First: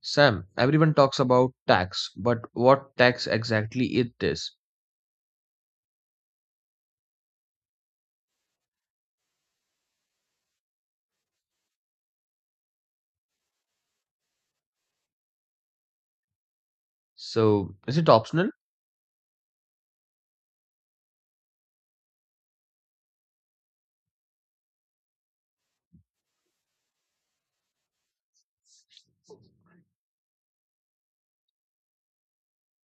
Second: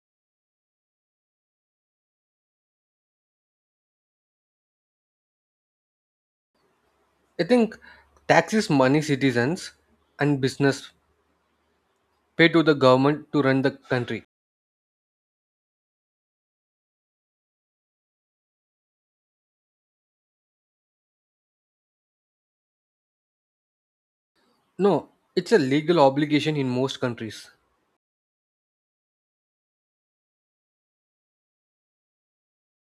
Sam, everyone talks about tax, but what tax exactly it is? I think taxes money citizens and business pay to the government to run the country. So, is it optional? No, it's a legal obligation in most countries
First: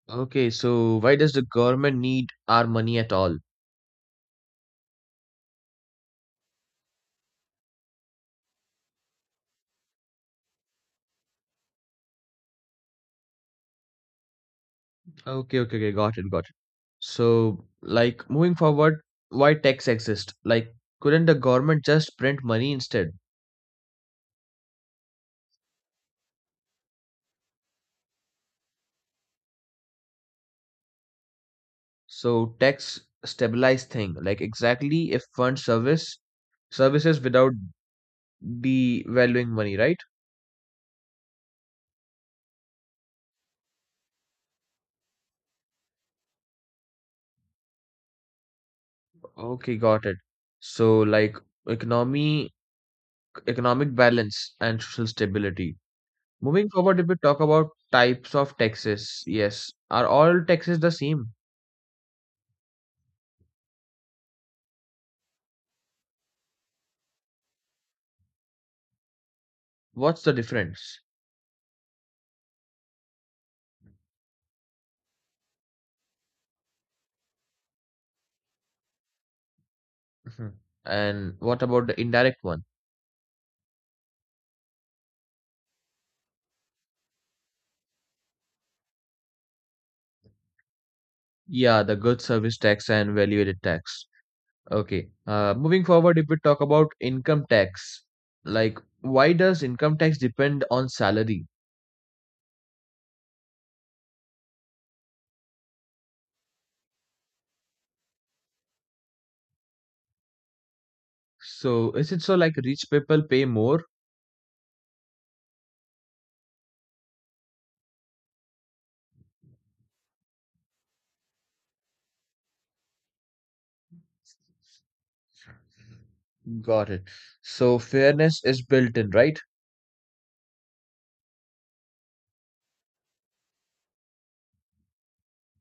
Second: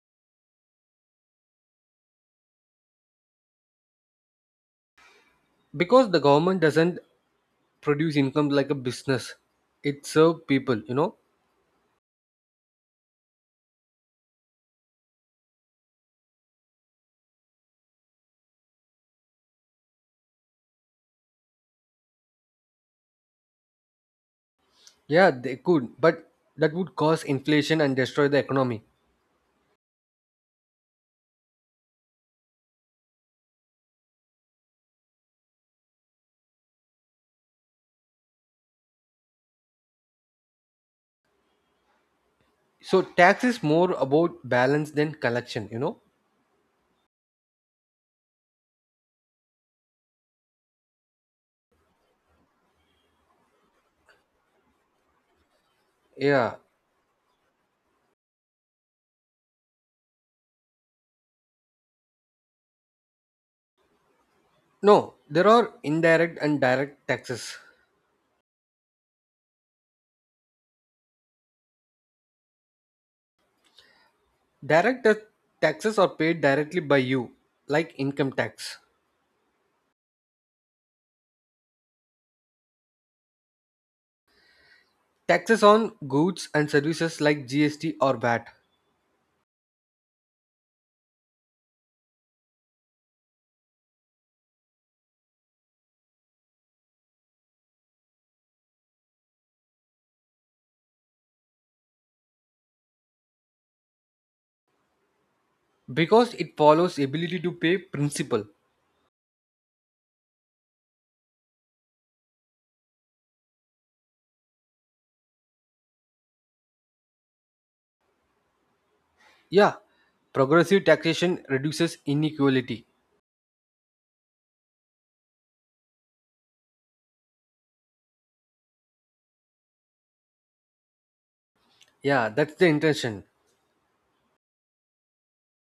Okay, so why does the government need our money at all? because the government doesn't produce income like a business. It serves people. Okay, got it. So, like, moving forward, why tax exist? Like, couldn't the government just print money instead? Yeah, they could, but that would cause inflation and destroy the economy. So, tax stabilize thing, like exactly if fund service services without devaluing money, right? So tax is more about balance than collection. Okay, got it. So, like economy economic balance and social stability. Yeah. Moving forward, if we talk about types of taxes, yes, are all taxes the same? No, there are indirect and direct taxes. What's the difference? Direct ta- Taxes are paid directly by you, like income tax. Mhm. And what about the indirect one? Taxes on goods and services like GST or VAT Yeah, the goods, service tax and value-added tax. Okay. Moving forward, if we talk about income tax, like why does income tax depend on salary? because it follows ability to pay principle. So is it so like rich people pay more? Yeah, progressive taxation reduces inequality. Got it. So fairness is built in, right? Yeah, that's the intention.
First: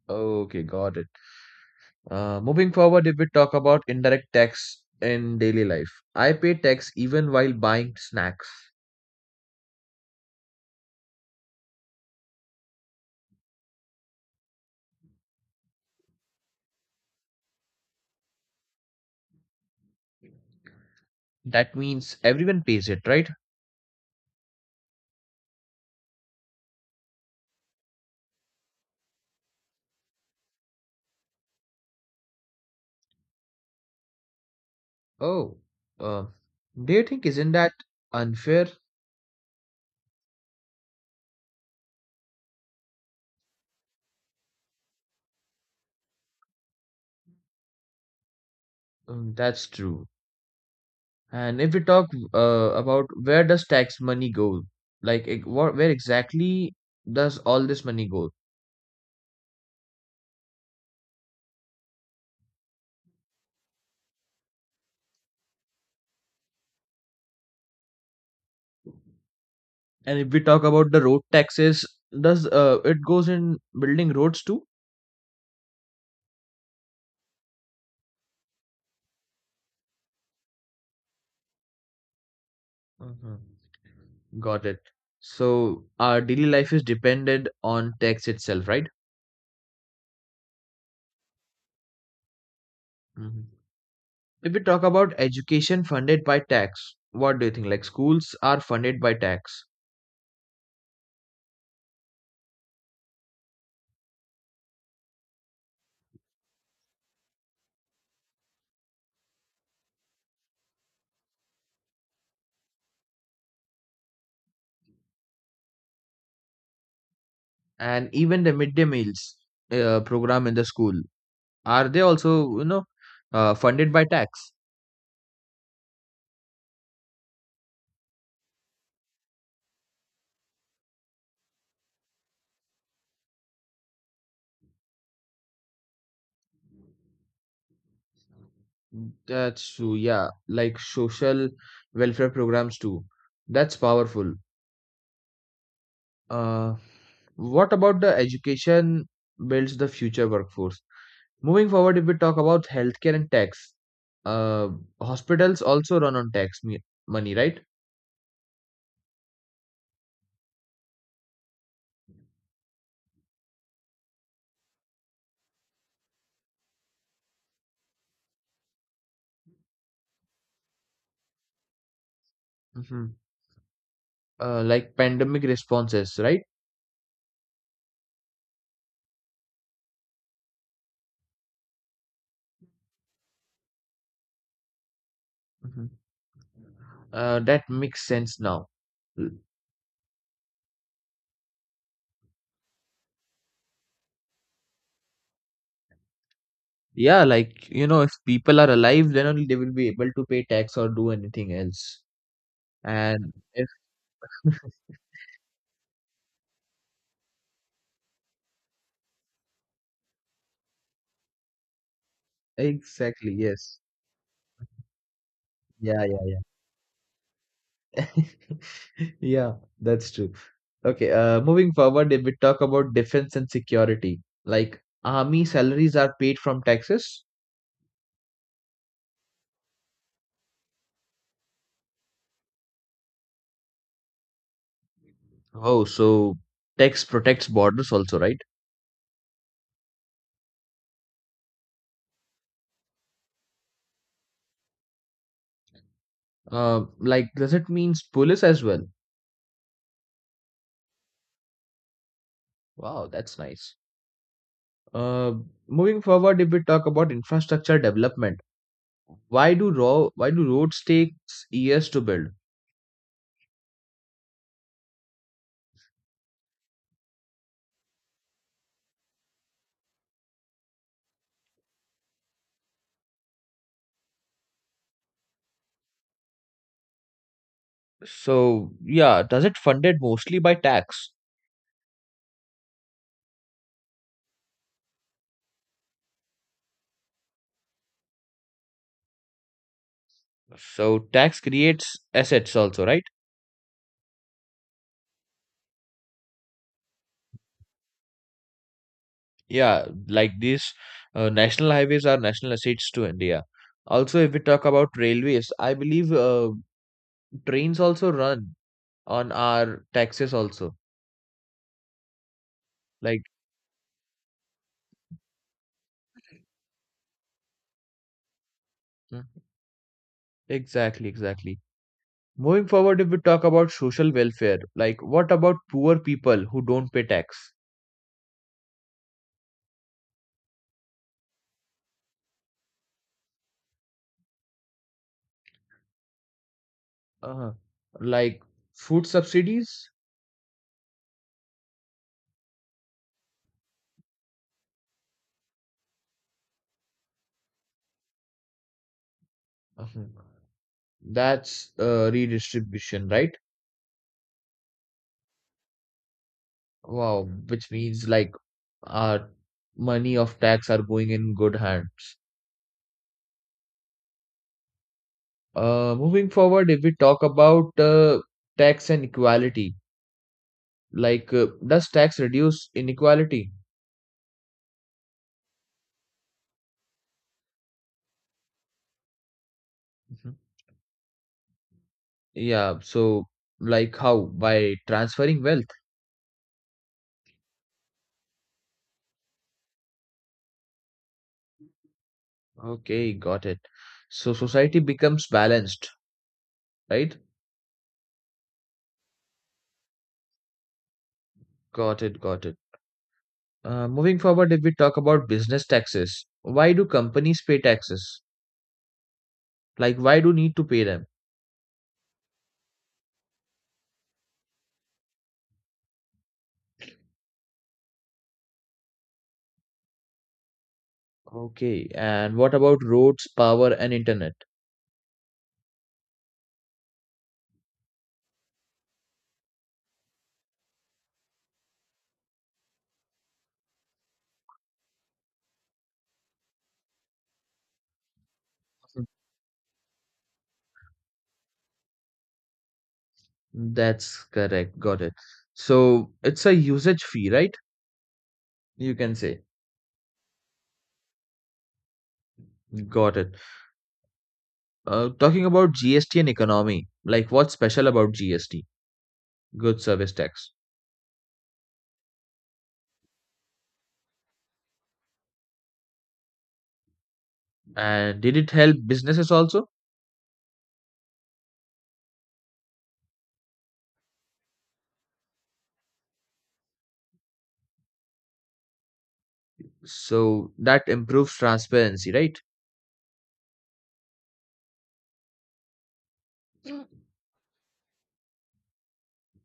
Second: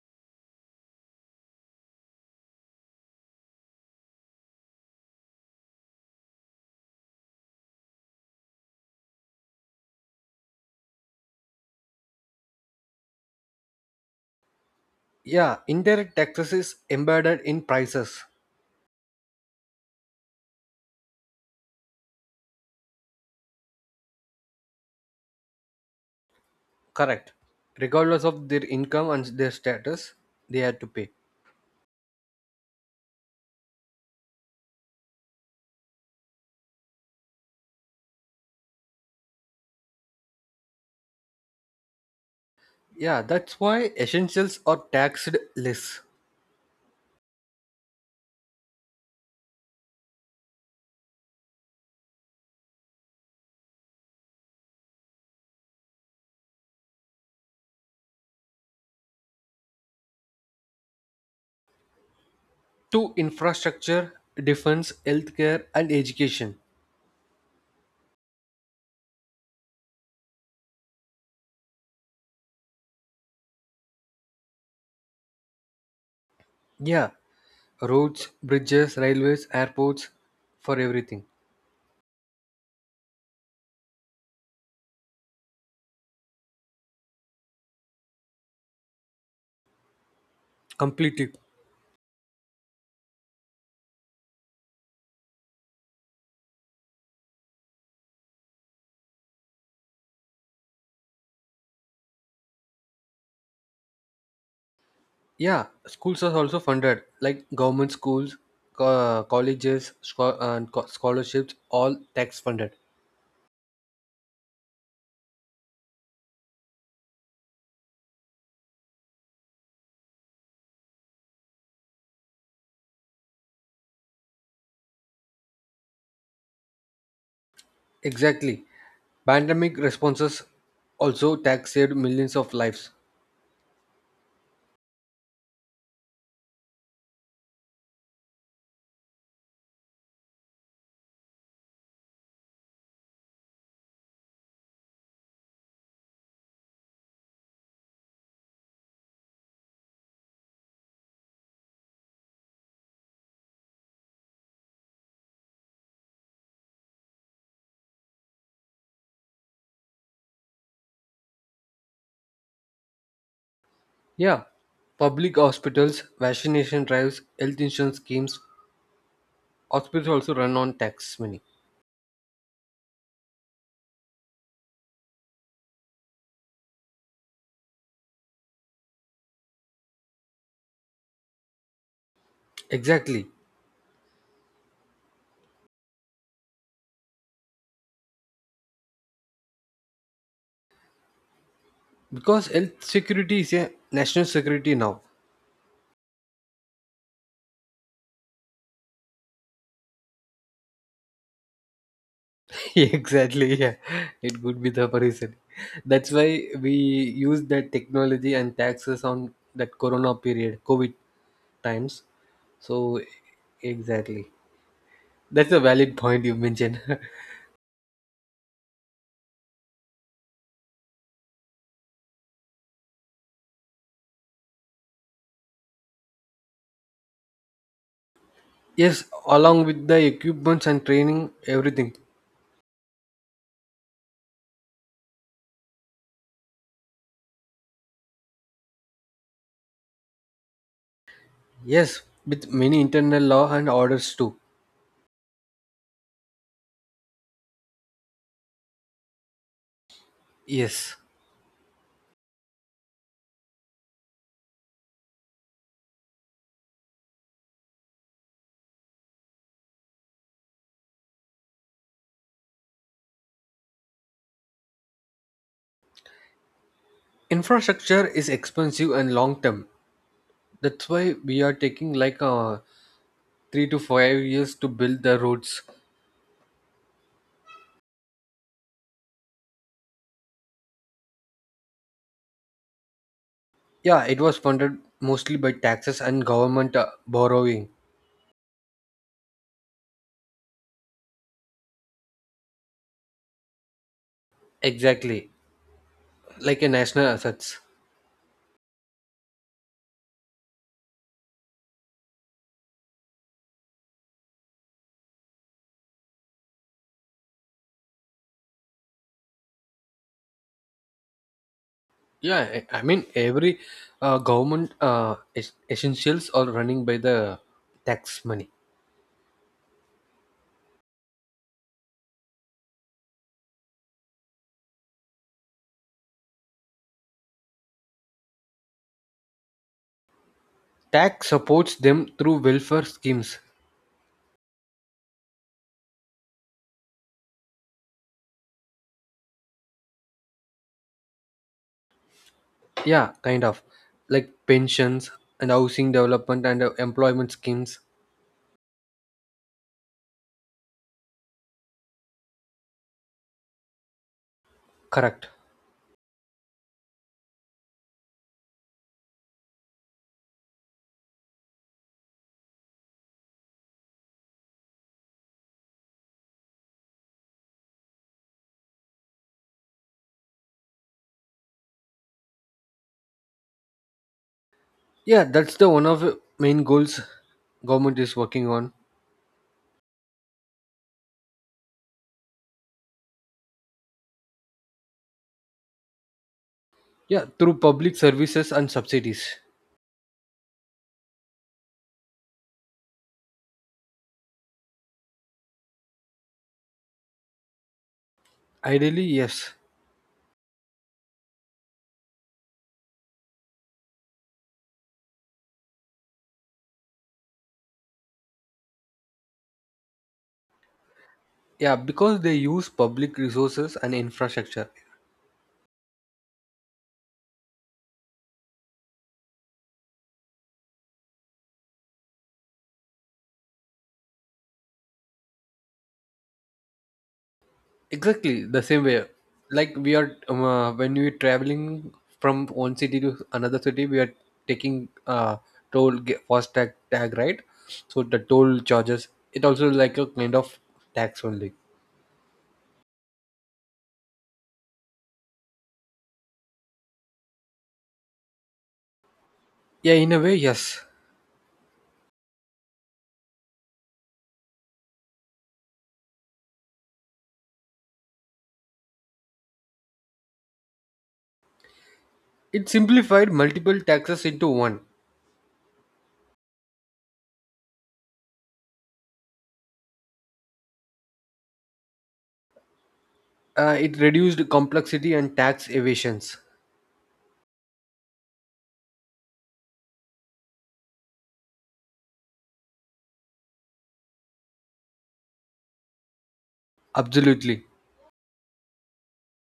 Okay, got it. Moving forward, if we talk about indirect tax in daily life, I pay tax even while buying snacks. Yeah, indirect taxes is embedded in prices. That means everyone pays it, right? Correct. Regardless of their income and their status, they have to pay. Oh, uh, do you think isn't that unfair? Yeah, that's why essentials are taxed less Mm, that's true. And if we talk about where does tax money go, like where exactly does all this money go? to infrastructure, defense, healthcare, and education. And if we talk about the road taxes, does it goes in building roads too? Yeah, roads, bridges, railways, airports, for everything. Mhm. Got it. So our daily life is dependent on tax itself, right? Completely. Mhm. If we talk about education funded by tax, what do you think? Like schools are funded by tax, Yeah, schools are also funded, like government schools, colleges, scholarships, all tax funded. and even the midday meals program in the school are they also you know funded by tax? Exactly. Pandemic responses also tax saved millions of lives. That's true. Yeah, like social welfare programs too. That's powerful. Uh, what about the education builds the future workforce? Moving forward, if we talk about healthcare and tax, uh, hospitals also run on tax money, right? Yeah, public hospitals, vaccination drives, health insurance schemes, hospitals also run on tax money. Hmm. Like pandemic responses, right? Exactly, Hmm. That makes sense now. L- because health security is a national security now. Yeah, like, if people are alive, then only they will be able to pay tax or do anything else. And Exactly, yeah, it could be the reason that's why we use that technology and taxes on that corona period covid times. So exactly, yes, exactly, that's a valid yeah, point you yeah, mentioned. yeah, that's true. Okay, moving forward, if we talk about defense and security, like army salaries are paid from taxes. Yes, along with the equipments and training, everything. Oh, so text protects borders also, right? Yes, with many internal law and orders too. Like, does it means police as well? Yes, Wow, that's nice. Uh, Moving forward, if we talk about infrastructure development, why do roads takes years to build? infrastructure is expensive and long term, that's why we are taking like 3 to 5 years to build the roads. So yeah, does it funded mostly by tax? Yeah, it was funded mostly by taxes and government borrowing. So tax creates assets also, right? Exactly, like a national assets. Yeah, like these national highways are national assets to India. Also, if we talk about railways, I believe trains also run on our taxes also. Yeah, I mean Like, every government essentials are running by the tax money. mm, exactly, exactly. Moving forward, if we talk about social welfare, like what about poor people who don't pay tax? Tax supports them through welfare schemes. Uh, like food subsidies? Yeah, kind of like pensions and housing development and employment schemes. Uh-huh. That's redistribution, right? Correct. Wow, which means like our money of tax are going in good hands. Moving forward, if we talk about tax and equality, like does tax reduce inequality? Yeah, that's the one of the main goals government is working on. Yeah, so like how? By transferring wealth. Yeah, through public services and subsidies. Okay, got it. So society becomes balanced, right? Ideally, yes. Got it, got it. Moving forward, if we talk about business taxes, why do companies pay taxes? Like, why do need to pay them? Yeah, because they use public resources and infrastructure. Okay, and what about roads, power, and internet? Exactly the same way. Like we are when we are traveling from one city to another city, we are taking FASTag tag, right? So the toll charges it also like a kind of tax only. That's correct, got it. So it's a usage fee, right? You can say. Yeah, in a way, yes. Got it. Talking about GST and economy, like what's special about GST? Good service tax. It simplified multiple taxes into one. And did it help businesses also? It reduced complexity and tax evasions. So that improves transparency, right? Absolutely.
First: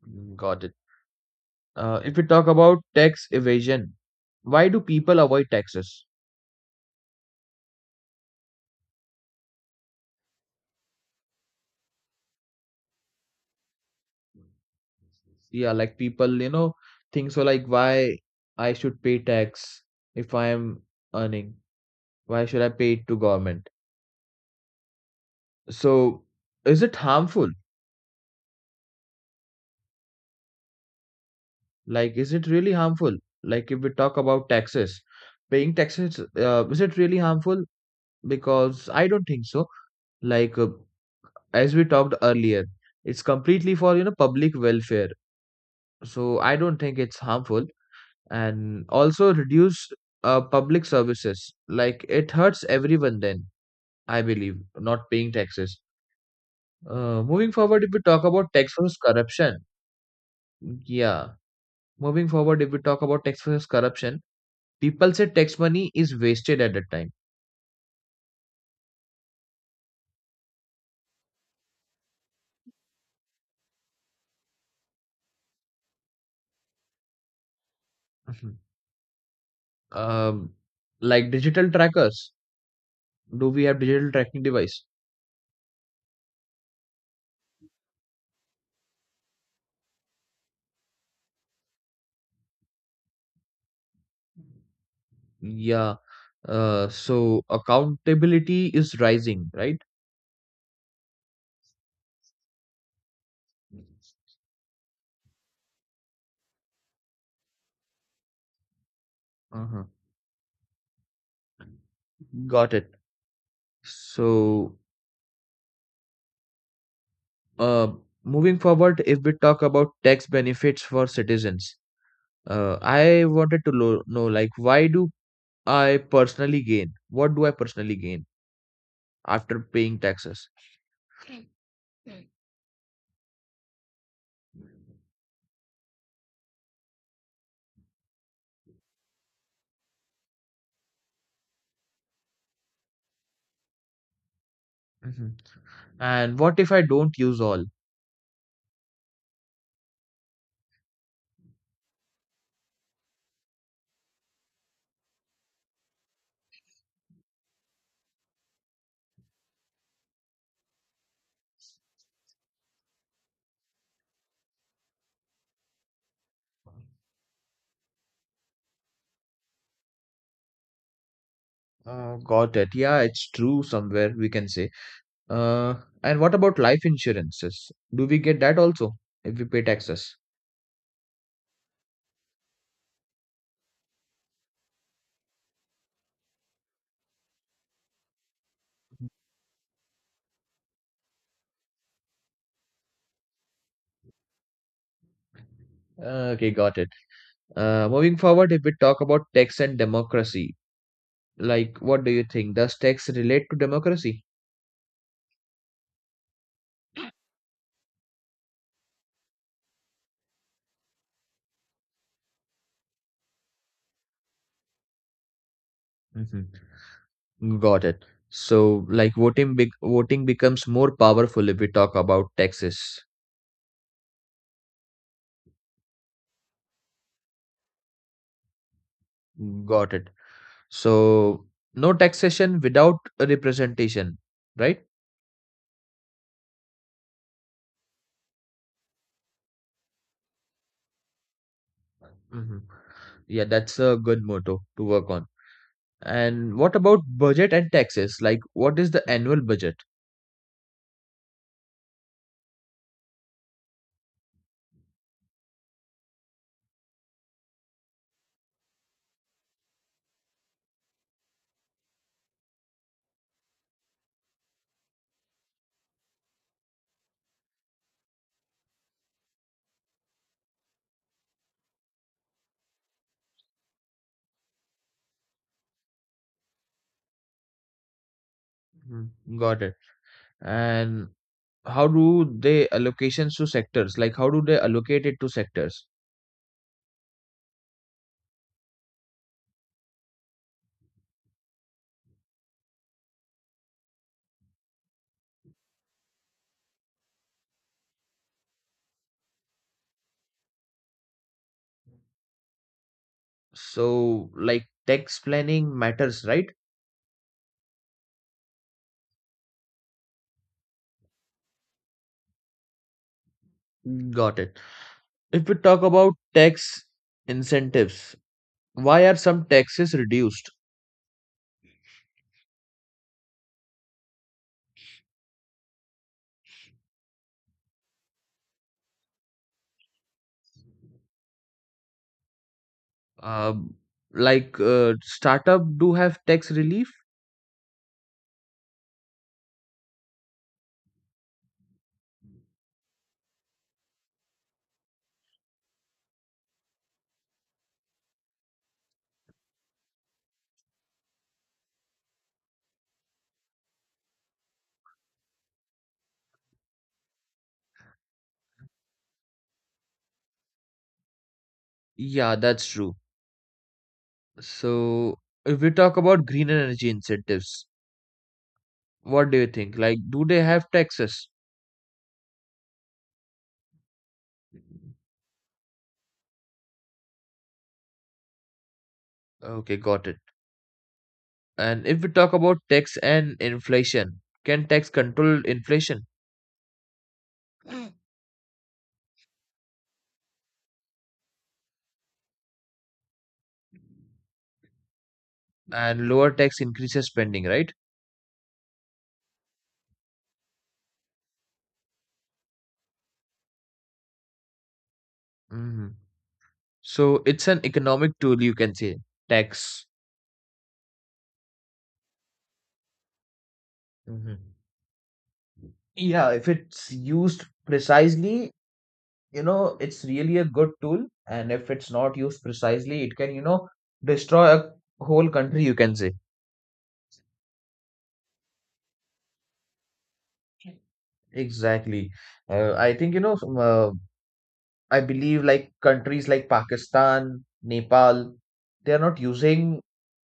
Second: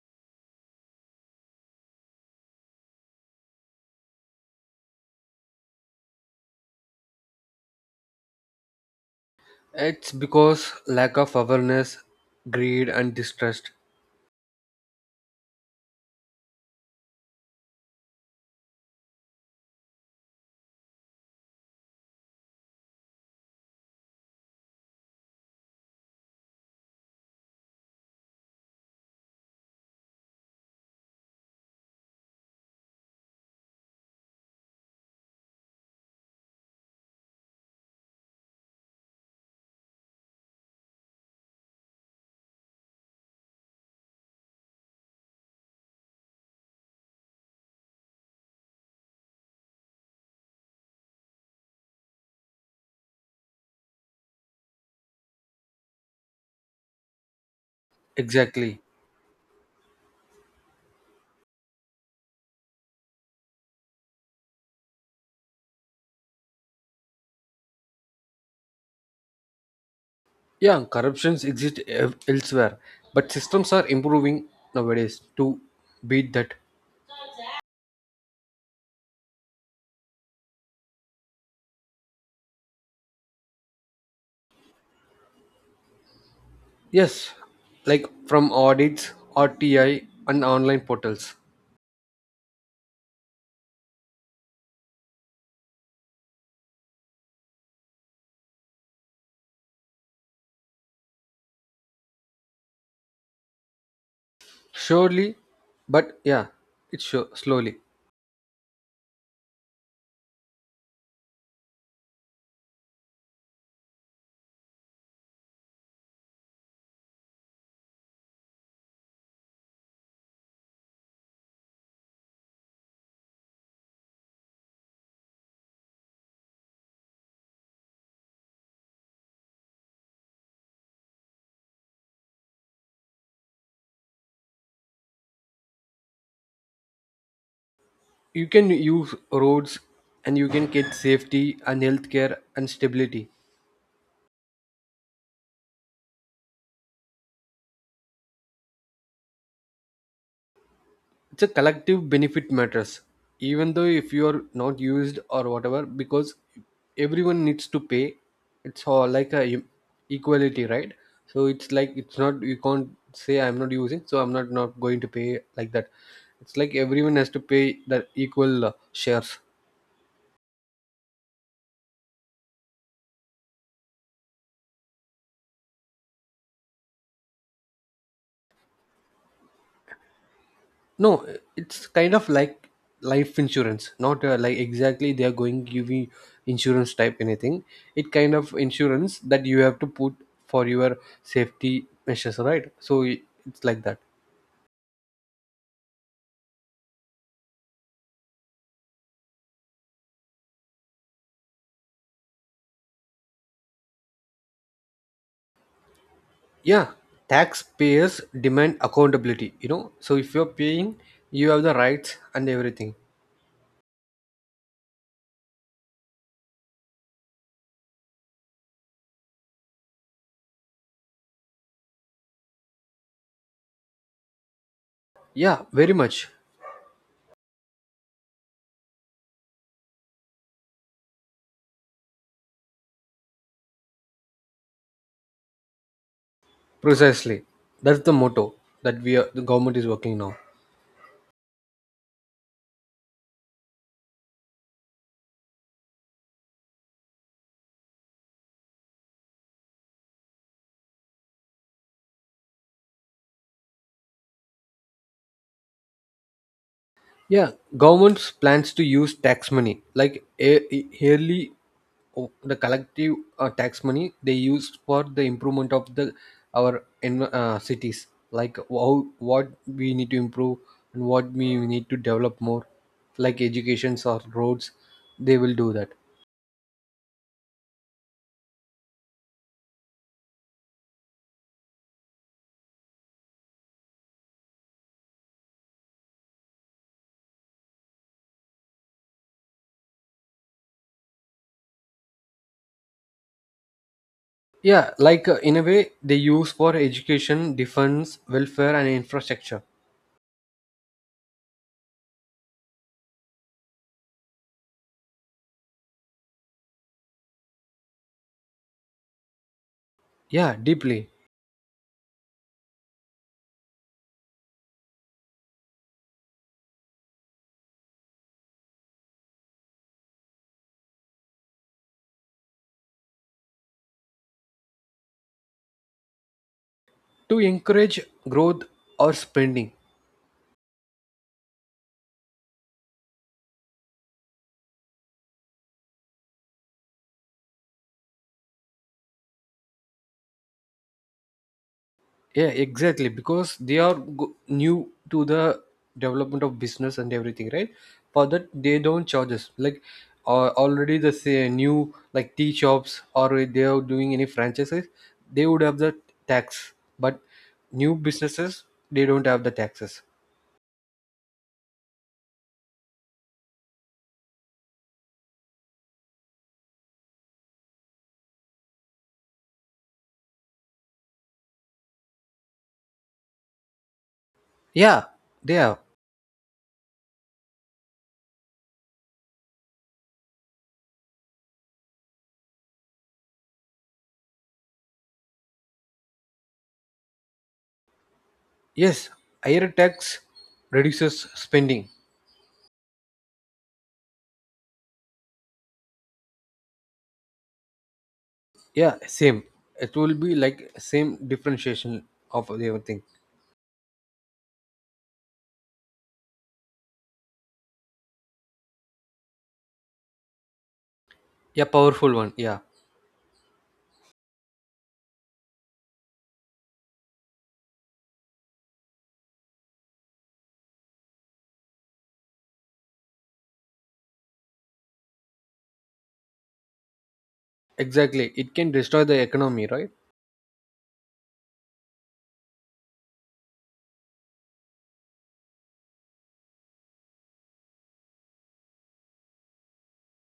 Mm, got it. If we talk about tax evasion, why do people avoid taxes? It's because lack of awareness, greed, and distrust. Yeah, like people, think so like why I should pay tax if I am earning? Why should I pay it to government? So is it harmful? Like, is it really harmful? Like if we talk about taxes, paying taxes, is it really harmful? Because I don't think so. Like as we talked earlier, it's completely for public welfare. So I don't think it's harmful, and also reduce public services. Like it hurts everyone. Then I believe not paying taxes. Moving forward, if we talk about tax Exactly. versus corruption, yeah. Moving forward, if we talk about tax versus corruption, people say tax money is wasted at that time. Yeah, corruptions exist elsewhere, but systems are improving nowadays to beat that. Mhm. Um, like digital trackers. Do we have digital tracking device? Yes, like from audits, RTI, and online portals. Yeah. So accountability is rising, right? Surely, but yeah, it's sure, slowly. Uh-huh. Got it. So, uh, moving forward, if we talk about tax benefits for citizens, I wanted to lo know, like, why do I personally gain? What do I personally gain after paying taxes? You can use roads and you can get safety and healthcare and stability. Hmm. And what if I don't use all? It's a collective benefit matters even though if you are not used or whatever, because everyone needs to pay. It's all like a equality, right? So it's like it's not, you can't say I'm not using so I'm not not going to pay like that. It's like everyone has to pay the equal shares. Got it. Yeah, it's true somewhere, we can say. Uh, and what about life insurances? Do we get that also if we pay taxes? No, it's kind of like life insurance, not like exactly they are going give you insurance type anything. It kind of insurance that you have to put for your safety measures, right? It's like that. Okay, got it. Moving forward, if we talk about tax and democracy, like what do you think? Does tax relate to democracy? Yeah, taxpayers demand accountability. So if you're paying, you have the rights and everything. Mm-hmm. Got it. So, like voting becomes more powerful if we talk about taxes. Yeah, very much. Got it. So, no taxation without representation, right? Precisely. That's the motto that we are, the government is working now. Mm-hmm. Yeah, that's a good motto to work on. And what about budget and taxes? Like, what is the annual budget? Yeah, government's plans to use tax money like a yearly the collective tax money they use for the improvement of the our cities, like how what we need to improve and what we need to develop more, like educations or roads, they will do that. Mm, got it. And how do they allocations to sectors? Like, how do they allocate it to sectors? Yeah, like in a way they use for education, defense, welfare, and infrastructure. So, like, tax planning matters, right? Yeah, deeply. Got it. If we talk about tax incentives, why are some taxes reduced? To encourage growth or spending. Um, like, startup do have tax relief? Yeah, exactly, because they are new to the development of business and everything, right? For that they don't charge us like already the say, new like tea shops or they are doing any franchises, they would have the tax, but new businesses, they don't have the taxes. Yeah, that's true. So, if we talk about green energy incentives, what do you think? Like, do they have taxes? Yeah, they have. Okay, got it. And if we talk about tax and inflation, can tax control inflation? Mm. Yes, higher tax reduces spending. And lower tax increases spending, right? Yeah, same, it will be like same differentiation of everything. Hmm. So it's an economic tool, you can say, tax. Yeah, powerful one, yeah. Hmm. Yeah, if it's used precisely, it's really a good tool. And if it's not used precisely, it can, destroy a whole country, you can say. Exactly. It can destroy the economy, right? Exactly. I think, I believe like countries like Pakistan, Nepal, they are not using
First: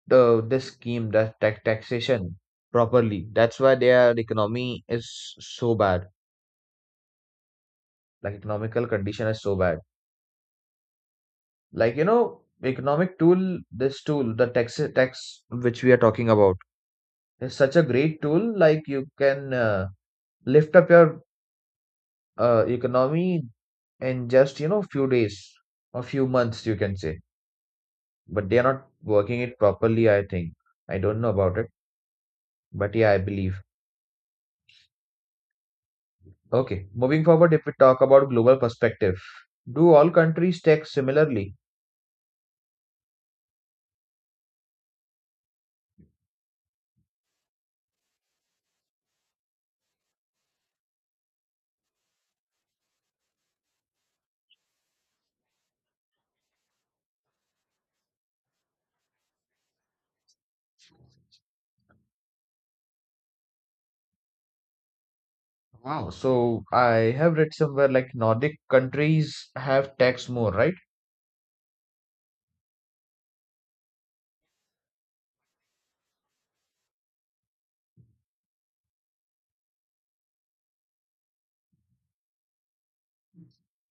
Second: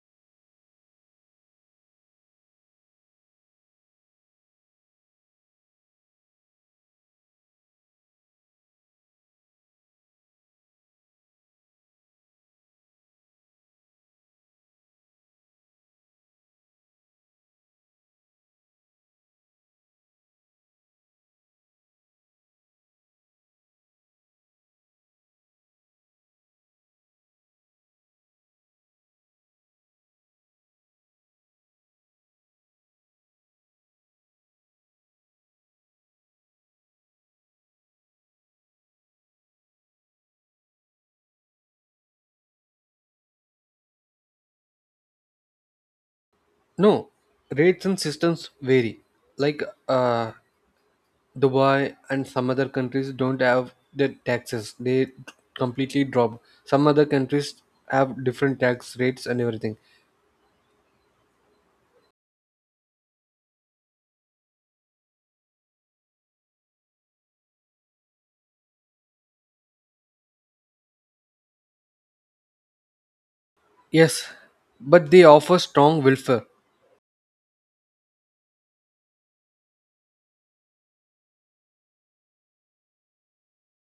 the this scheme, the taxation properly. That's why their economy is so bad. Like economical condition is so bad. Like, economic tool, this tool, the tax which we are talking about, is such a great tool. Like you can lift up your economy in just few days or few months, you can say. But they are not working it properly, I think. I don't know about it, but yeah, I believe. Okay, moving forward, if we talk about global perspective, do all countries tax similarly? No, rates and systems vary. Like uh, Dubai and some other countries don't have their taxes. They completely drop. Some other countries have different tax rates and everything. Wow, so I have read somewhere like Nordic countries have tax more, right? Yes, but they offer strong welfare.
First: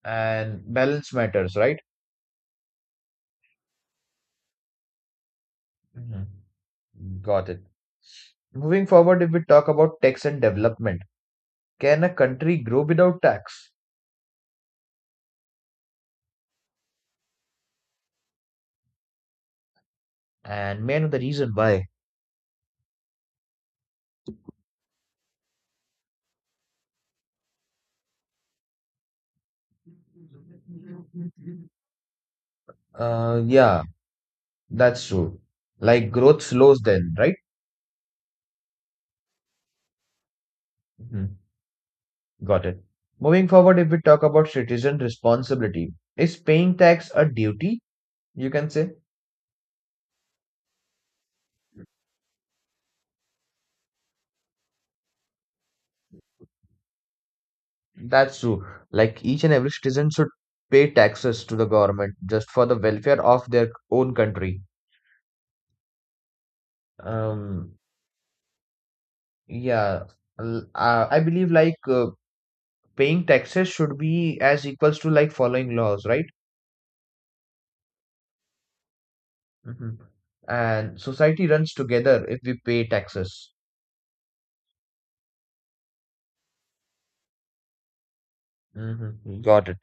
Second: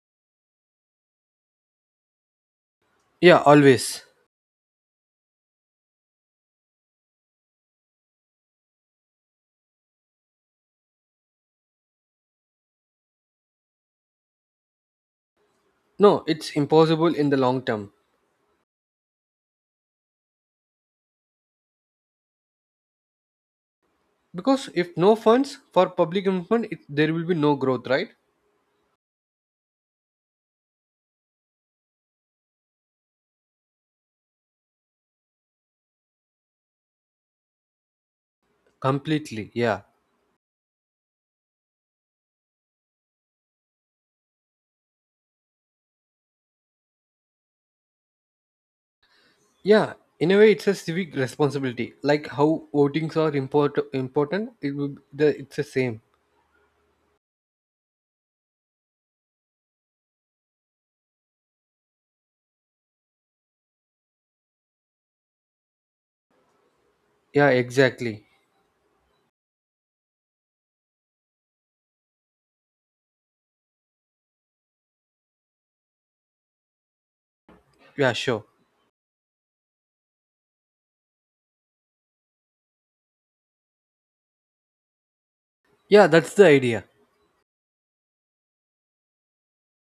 And balance matters, right? Yeah, always. Mhm. Got it. Moving forward, if we talk about tax and development, can a country grow without tax? No, it's impossible in the long term. And may I know the reason why? Because if no funds for public improvement, it, there will be no growth, right? Yeah, that's true. Like growth slows then, right? Completely, yeah. Mhm. Got it. Moving forward, if we talk about citizen responsibility, is paying tax a duty? You can say Yeah, in a way, it's a civic responsibility. Like how votings are important, it would the it's the same. that's true. Like each and every citizen should pay taxes to the government just for the welfare of their own country. Yeah, Um, exactly. yeah, I believe like paying taxes should be as equals to like following laws, right? Yeah, sure. Hmm. And society runs together if we pay taxes. Yeah, that's the idea. Hmm. Got it.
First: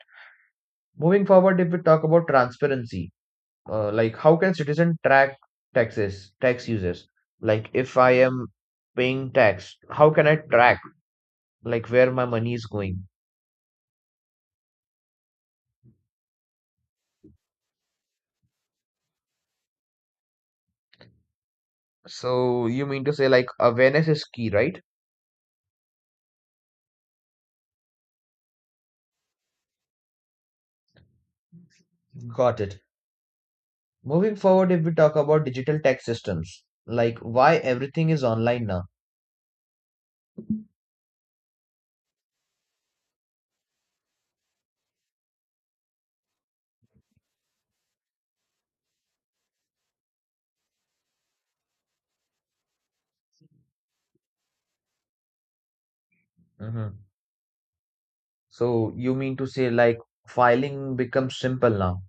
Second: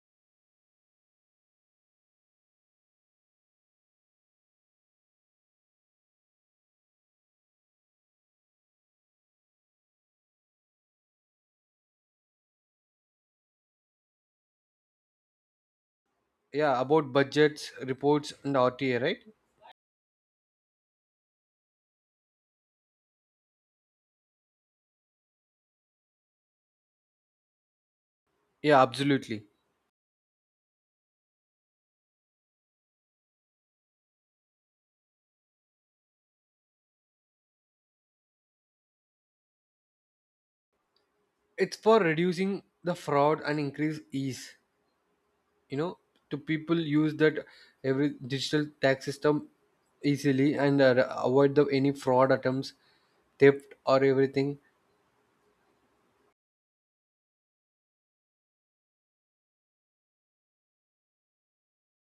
Moving forward, if we talk about transparency, like how can citizen track tax uses? Like if I am paying tax, how can I track like where my money is going? Yeah, about budgets, reports, and RTA, right? So you mean to say like awareness is key, right? Yeah, absolutely. Got it. Moving forward, if we talk about digital tax systems, like why everything is online now? It's for reducing the fraud and increase ease. You know, to people use that every digital tax system easily and avoid the any fraud attempts, theft, or everything. Mm-hmm. So you mean to say like filing becomes simple now?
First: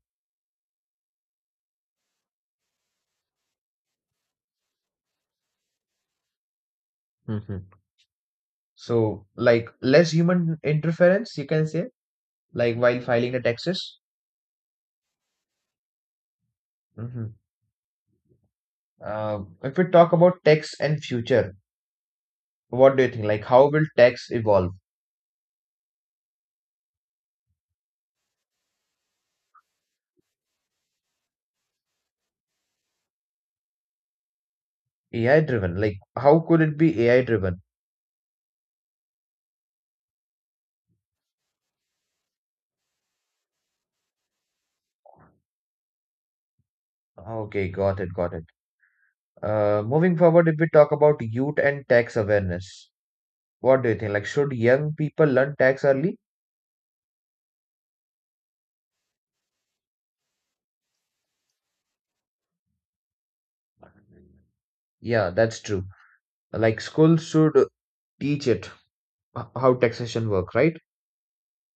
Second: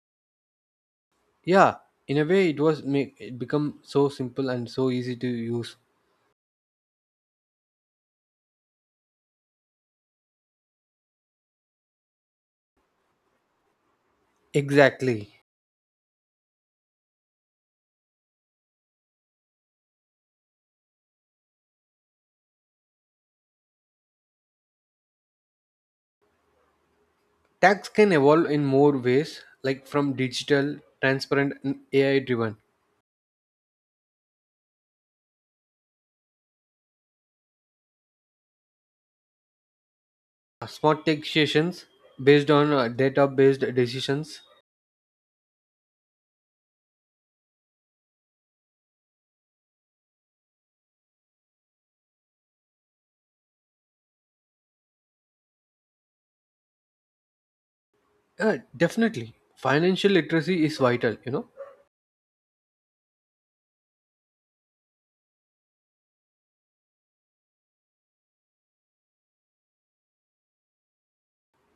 Yeah, in a way, it was make it become so simple and so easy to use. Mm-hmm. So like less human interference, you can say, like while filing the taxes. Exactly. Hmm. Uh, if we talk about tax and future, what do you think? Like, how will tax evolve? Tax can evolve in more ways, like from digital, transparent, and AI driven. AI driven? Like, how could it be AI driven? Smart taxations based on data based decisions. Okay, got it, got it. Moving forward, if we talk about youth and tax awareness, what do you think? Like, should young people learn tax early? Definitely. Financial literacy is vital, you know. Yeah, that's true. Like, schools should teach it how taxation work, right?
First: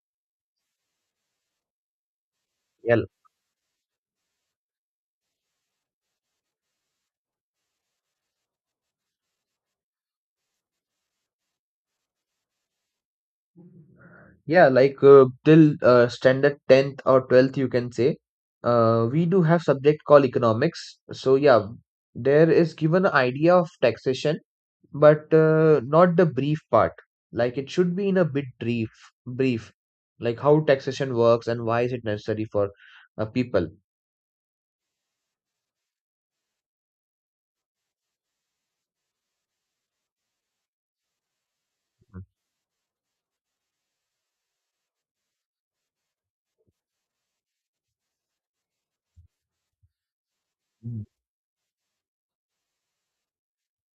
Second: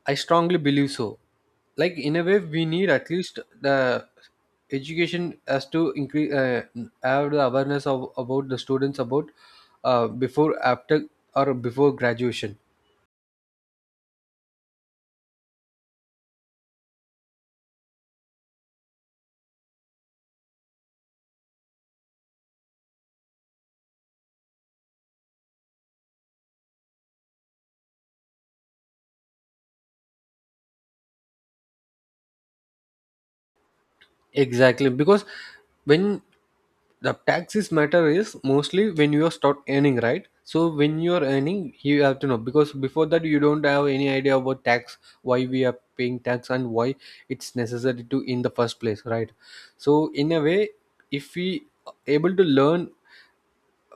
I strongly believe so. Like in a way we need Yeah, at least the education as to increase have the awareness of about the students about before after or before graduation. yeah, like till standard 10th or 12th, you can say, we do have subject called economics. So yeah, there is given an idea of taxation, but not the brief part. Like it should be in a bit brief, like how taxation works and why is it necessary for people. Exactly, because when the taxes matter is mostly when you start earning, right? So when you are earning you have to know, because before that you don't have any idea about tax, why we are paying tax and why it's necessary to in the first place, right? So in a way, Mm, if we able to learn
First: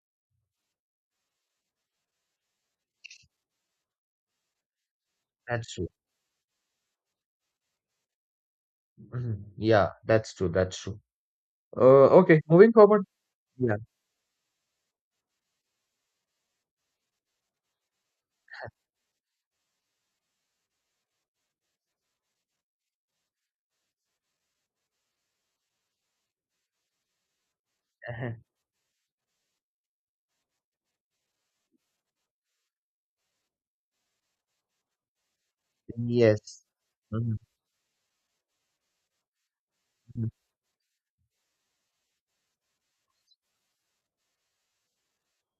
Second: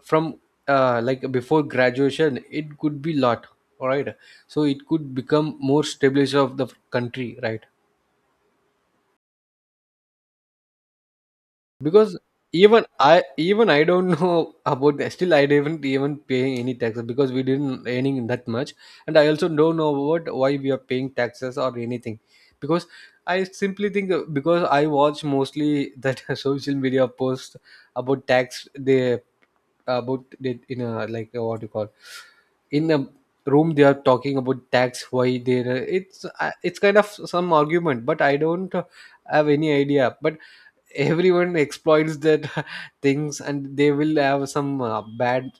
from like before graduation it could be lot, all right? So it could become that's more true. stabilizer of the country, right? Mhm. Yeah, that's true. That's true. Because Okay, moving even forward. I even Yeah. I don't know about the still I didn't even pay any taxes because we didn't earning that much, and I also don't know what why we are paying taxes or anything, because I simply think because I watch mostly that social media posts about Uh-huh. tax they about it in a like what you call in a room they are talking about tax why they Yes. it's kind of Mhm. some argument but I don't have any idea. Mhm. But everyone exploits that things and they will have some bad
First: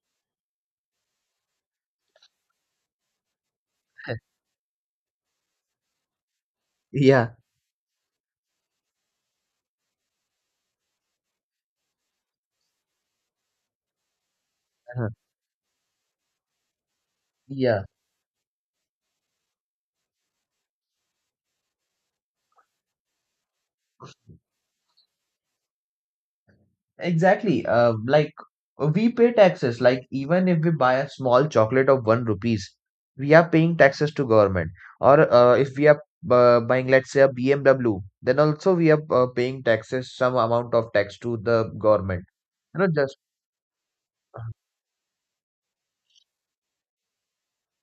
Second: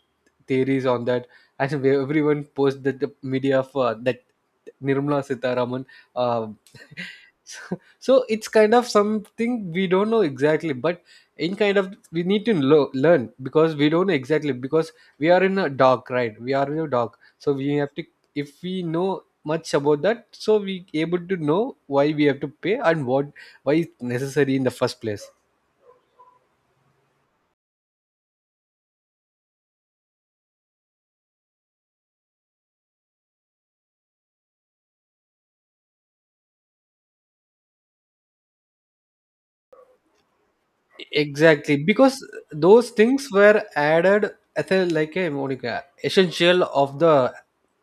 theories on that, and everyone posts that the media for that nirmala sitaraman uh, Yeah. so it's kind of something we don't know exactly, but in kind of we need to learn because we don't know exactly because Uh-huh. we are in a dark, right? We are in a dark, so we Yeah. have to, if we know much about that, so we able to know why we have to pay and what, why it's necessary in the first place. Exactly. Like we pay taxes. Like even if we buy a small chocolate of one rupees, we are paying taxes to government. Or if we are buying, let's say, a BMW, then also we are paying taxes, some amount of tax to the Exactly, because government. You know, those just things were added as a like a monica essential of the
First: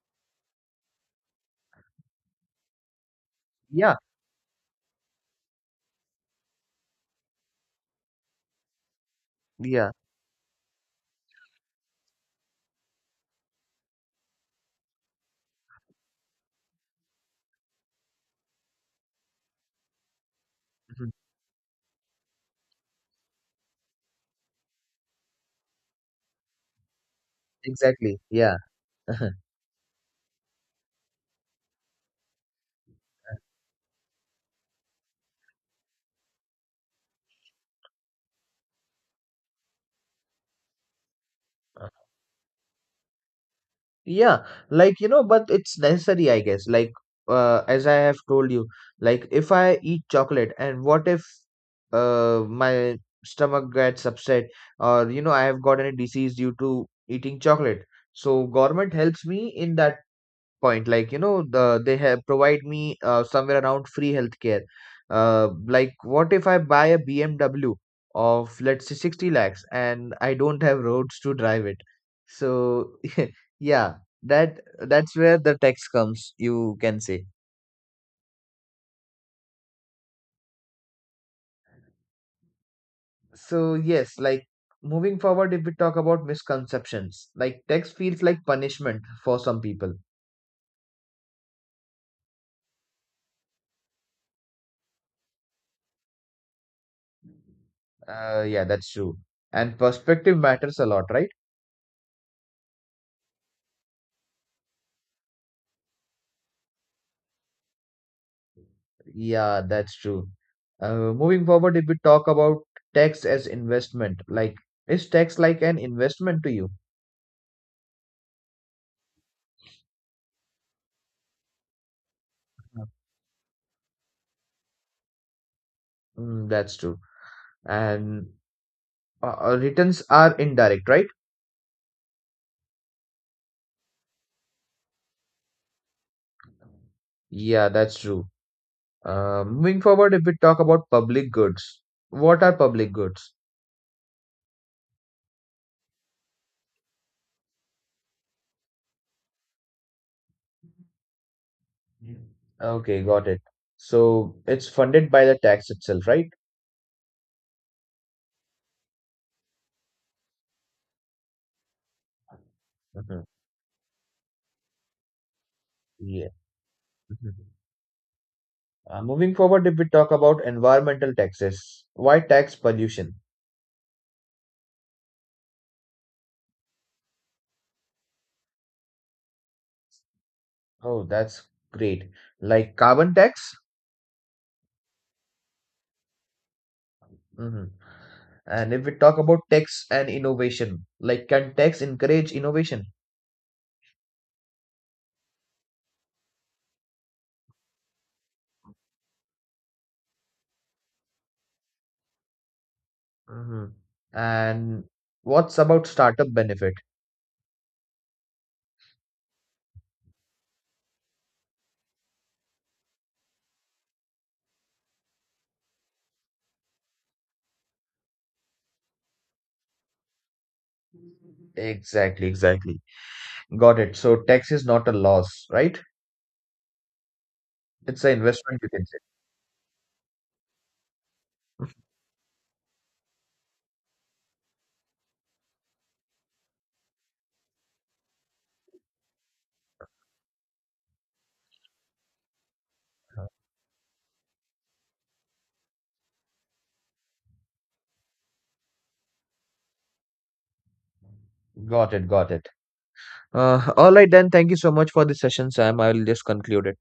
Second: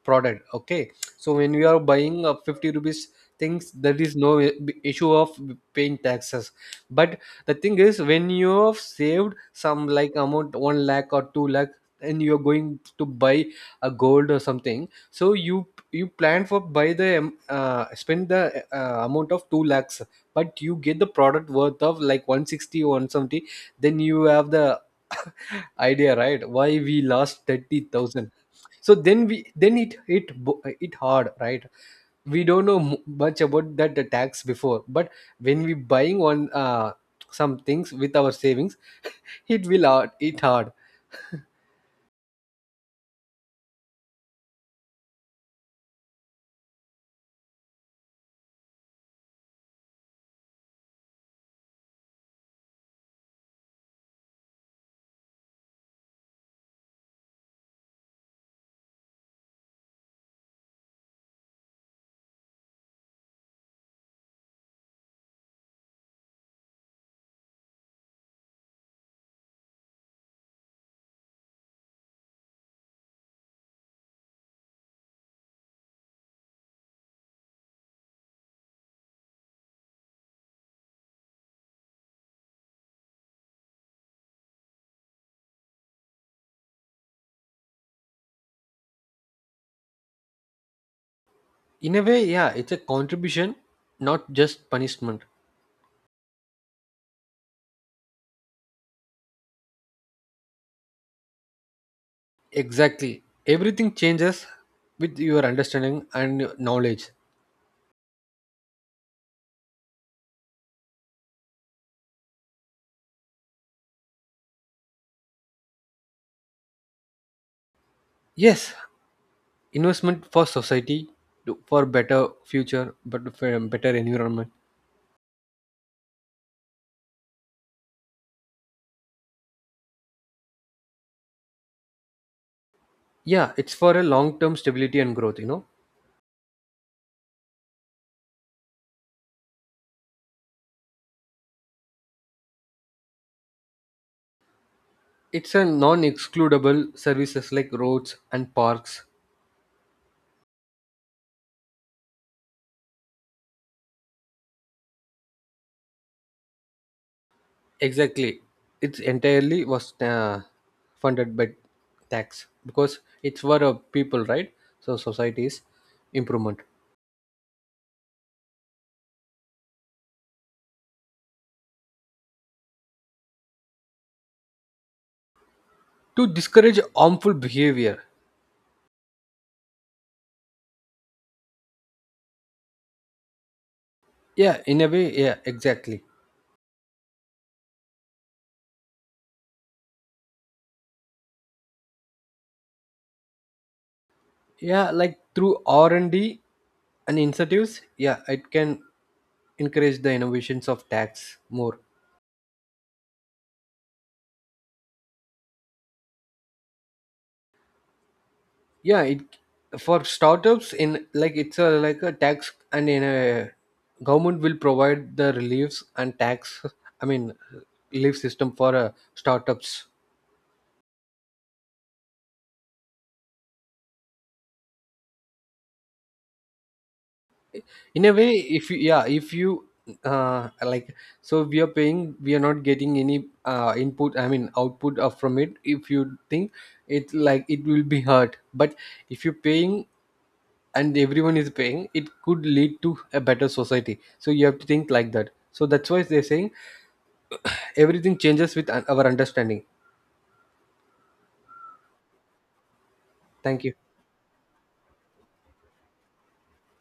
product. Okay, so when you are buying a 50 rupees things there yeah, is no issue of paying taxes, but the thing is when you have saved some yeah, like amount 1 lakh or 2 lakh and you're going to buy a gold or something, so you plan for buy the spend the amount of 2 lakhs, but you get the mhm, product worth of like 160 or 170, then you have the idea right why we lost exactly, 30,000. yeah. So then we, then it hit it hard, right? We don't know much about that the tax before, but when we buying on some things with our savings, it will hard, it hard. Yeah, like, but it's necessary, I guess. Like, as I have told you, like if I eat chocolate, and what if, my stomach gets upset, or, I have got any disease due to eating chocolate. So government helps me in that point, like they have provide me somewhere around free healthcare. Like what if I buy a BMW of let's say 60 lakhs and I don't have roads to drive it, so yeah, that that's where the tax comes, you can say. So yes, like moving forward, if we talk about misconceptions, like tax feels like punishment for some people. In a way, yeah, it's a contribution, not just punishment. Yeah, that's true. And perspective matters a lot, right? Exactly, everything changes with your understanding and your knowledge. Yeah, that's true. Moving forward, if we talk about tax as investment, like is tax like an investment to you? Yes, investment for society to- for better future, but for a better environment. Mm, that's true. And returns are indirect, right? Yeah, it's for a long term stability and growth, you know. Yeah, that's true. Moving forward, if we talk about public goods, what are public goods? It's a non-excludable services like roads and parks. Mm. Okay, got it. So it's funded by the tax itself, right? Exactly, it's entirely was funded by tax because Mhm. it's for a people, right? So society's Yeah. improvement. Mhm. Moving forward, if we talk about environmental taxes, why tax pollution? To discourage harmful behavior. Oh, that's great. Like carbon tax? Yeah, in a way, yeah, exactly. Hmm. And if we talk about tax and innovation, like can tax encourage innovation? Yeah, like through R&D and D and incentives, yeah it can encourage the innovations of tax more. Hmm. And what's about startup benefit? Yeah, it for startups in like it's a like a tax and in a government will provide the reliefs and tax, I mean relief system for startups. Exactly, exactly. Got it. So tax is not a loss, right? In It's a an way investment, you if you, can say. yeah if you like, so we are paying we are not getting any input I mean output of from it if you think, it's like it will be hurt, but if you're paying and everyone is paying it could lead to a better society, so you have to think like that. So that's why they're saying everything changes with our understanding. Got it, got it. Thank you. All right then. Thank you so much for this session, Sam. I will just conclude it.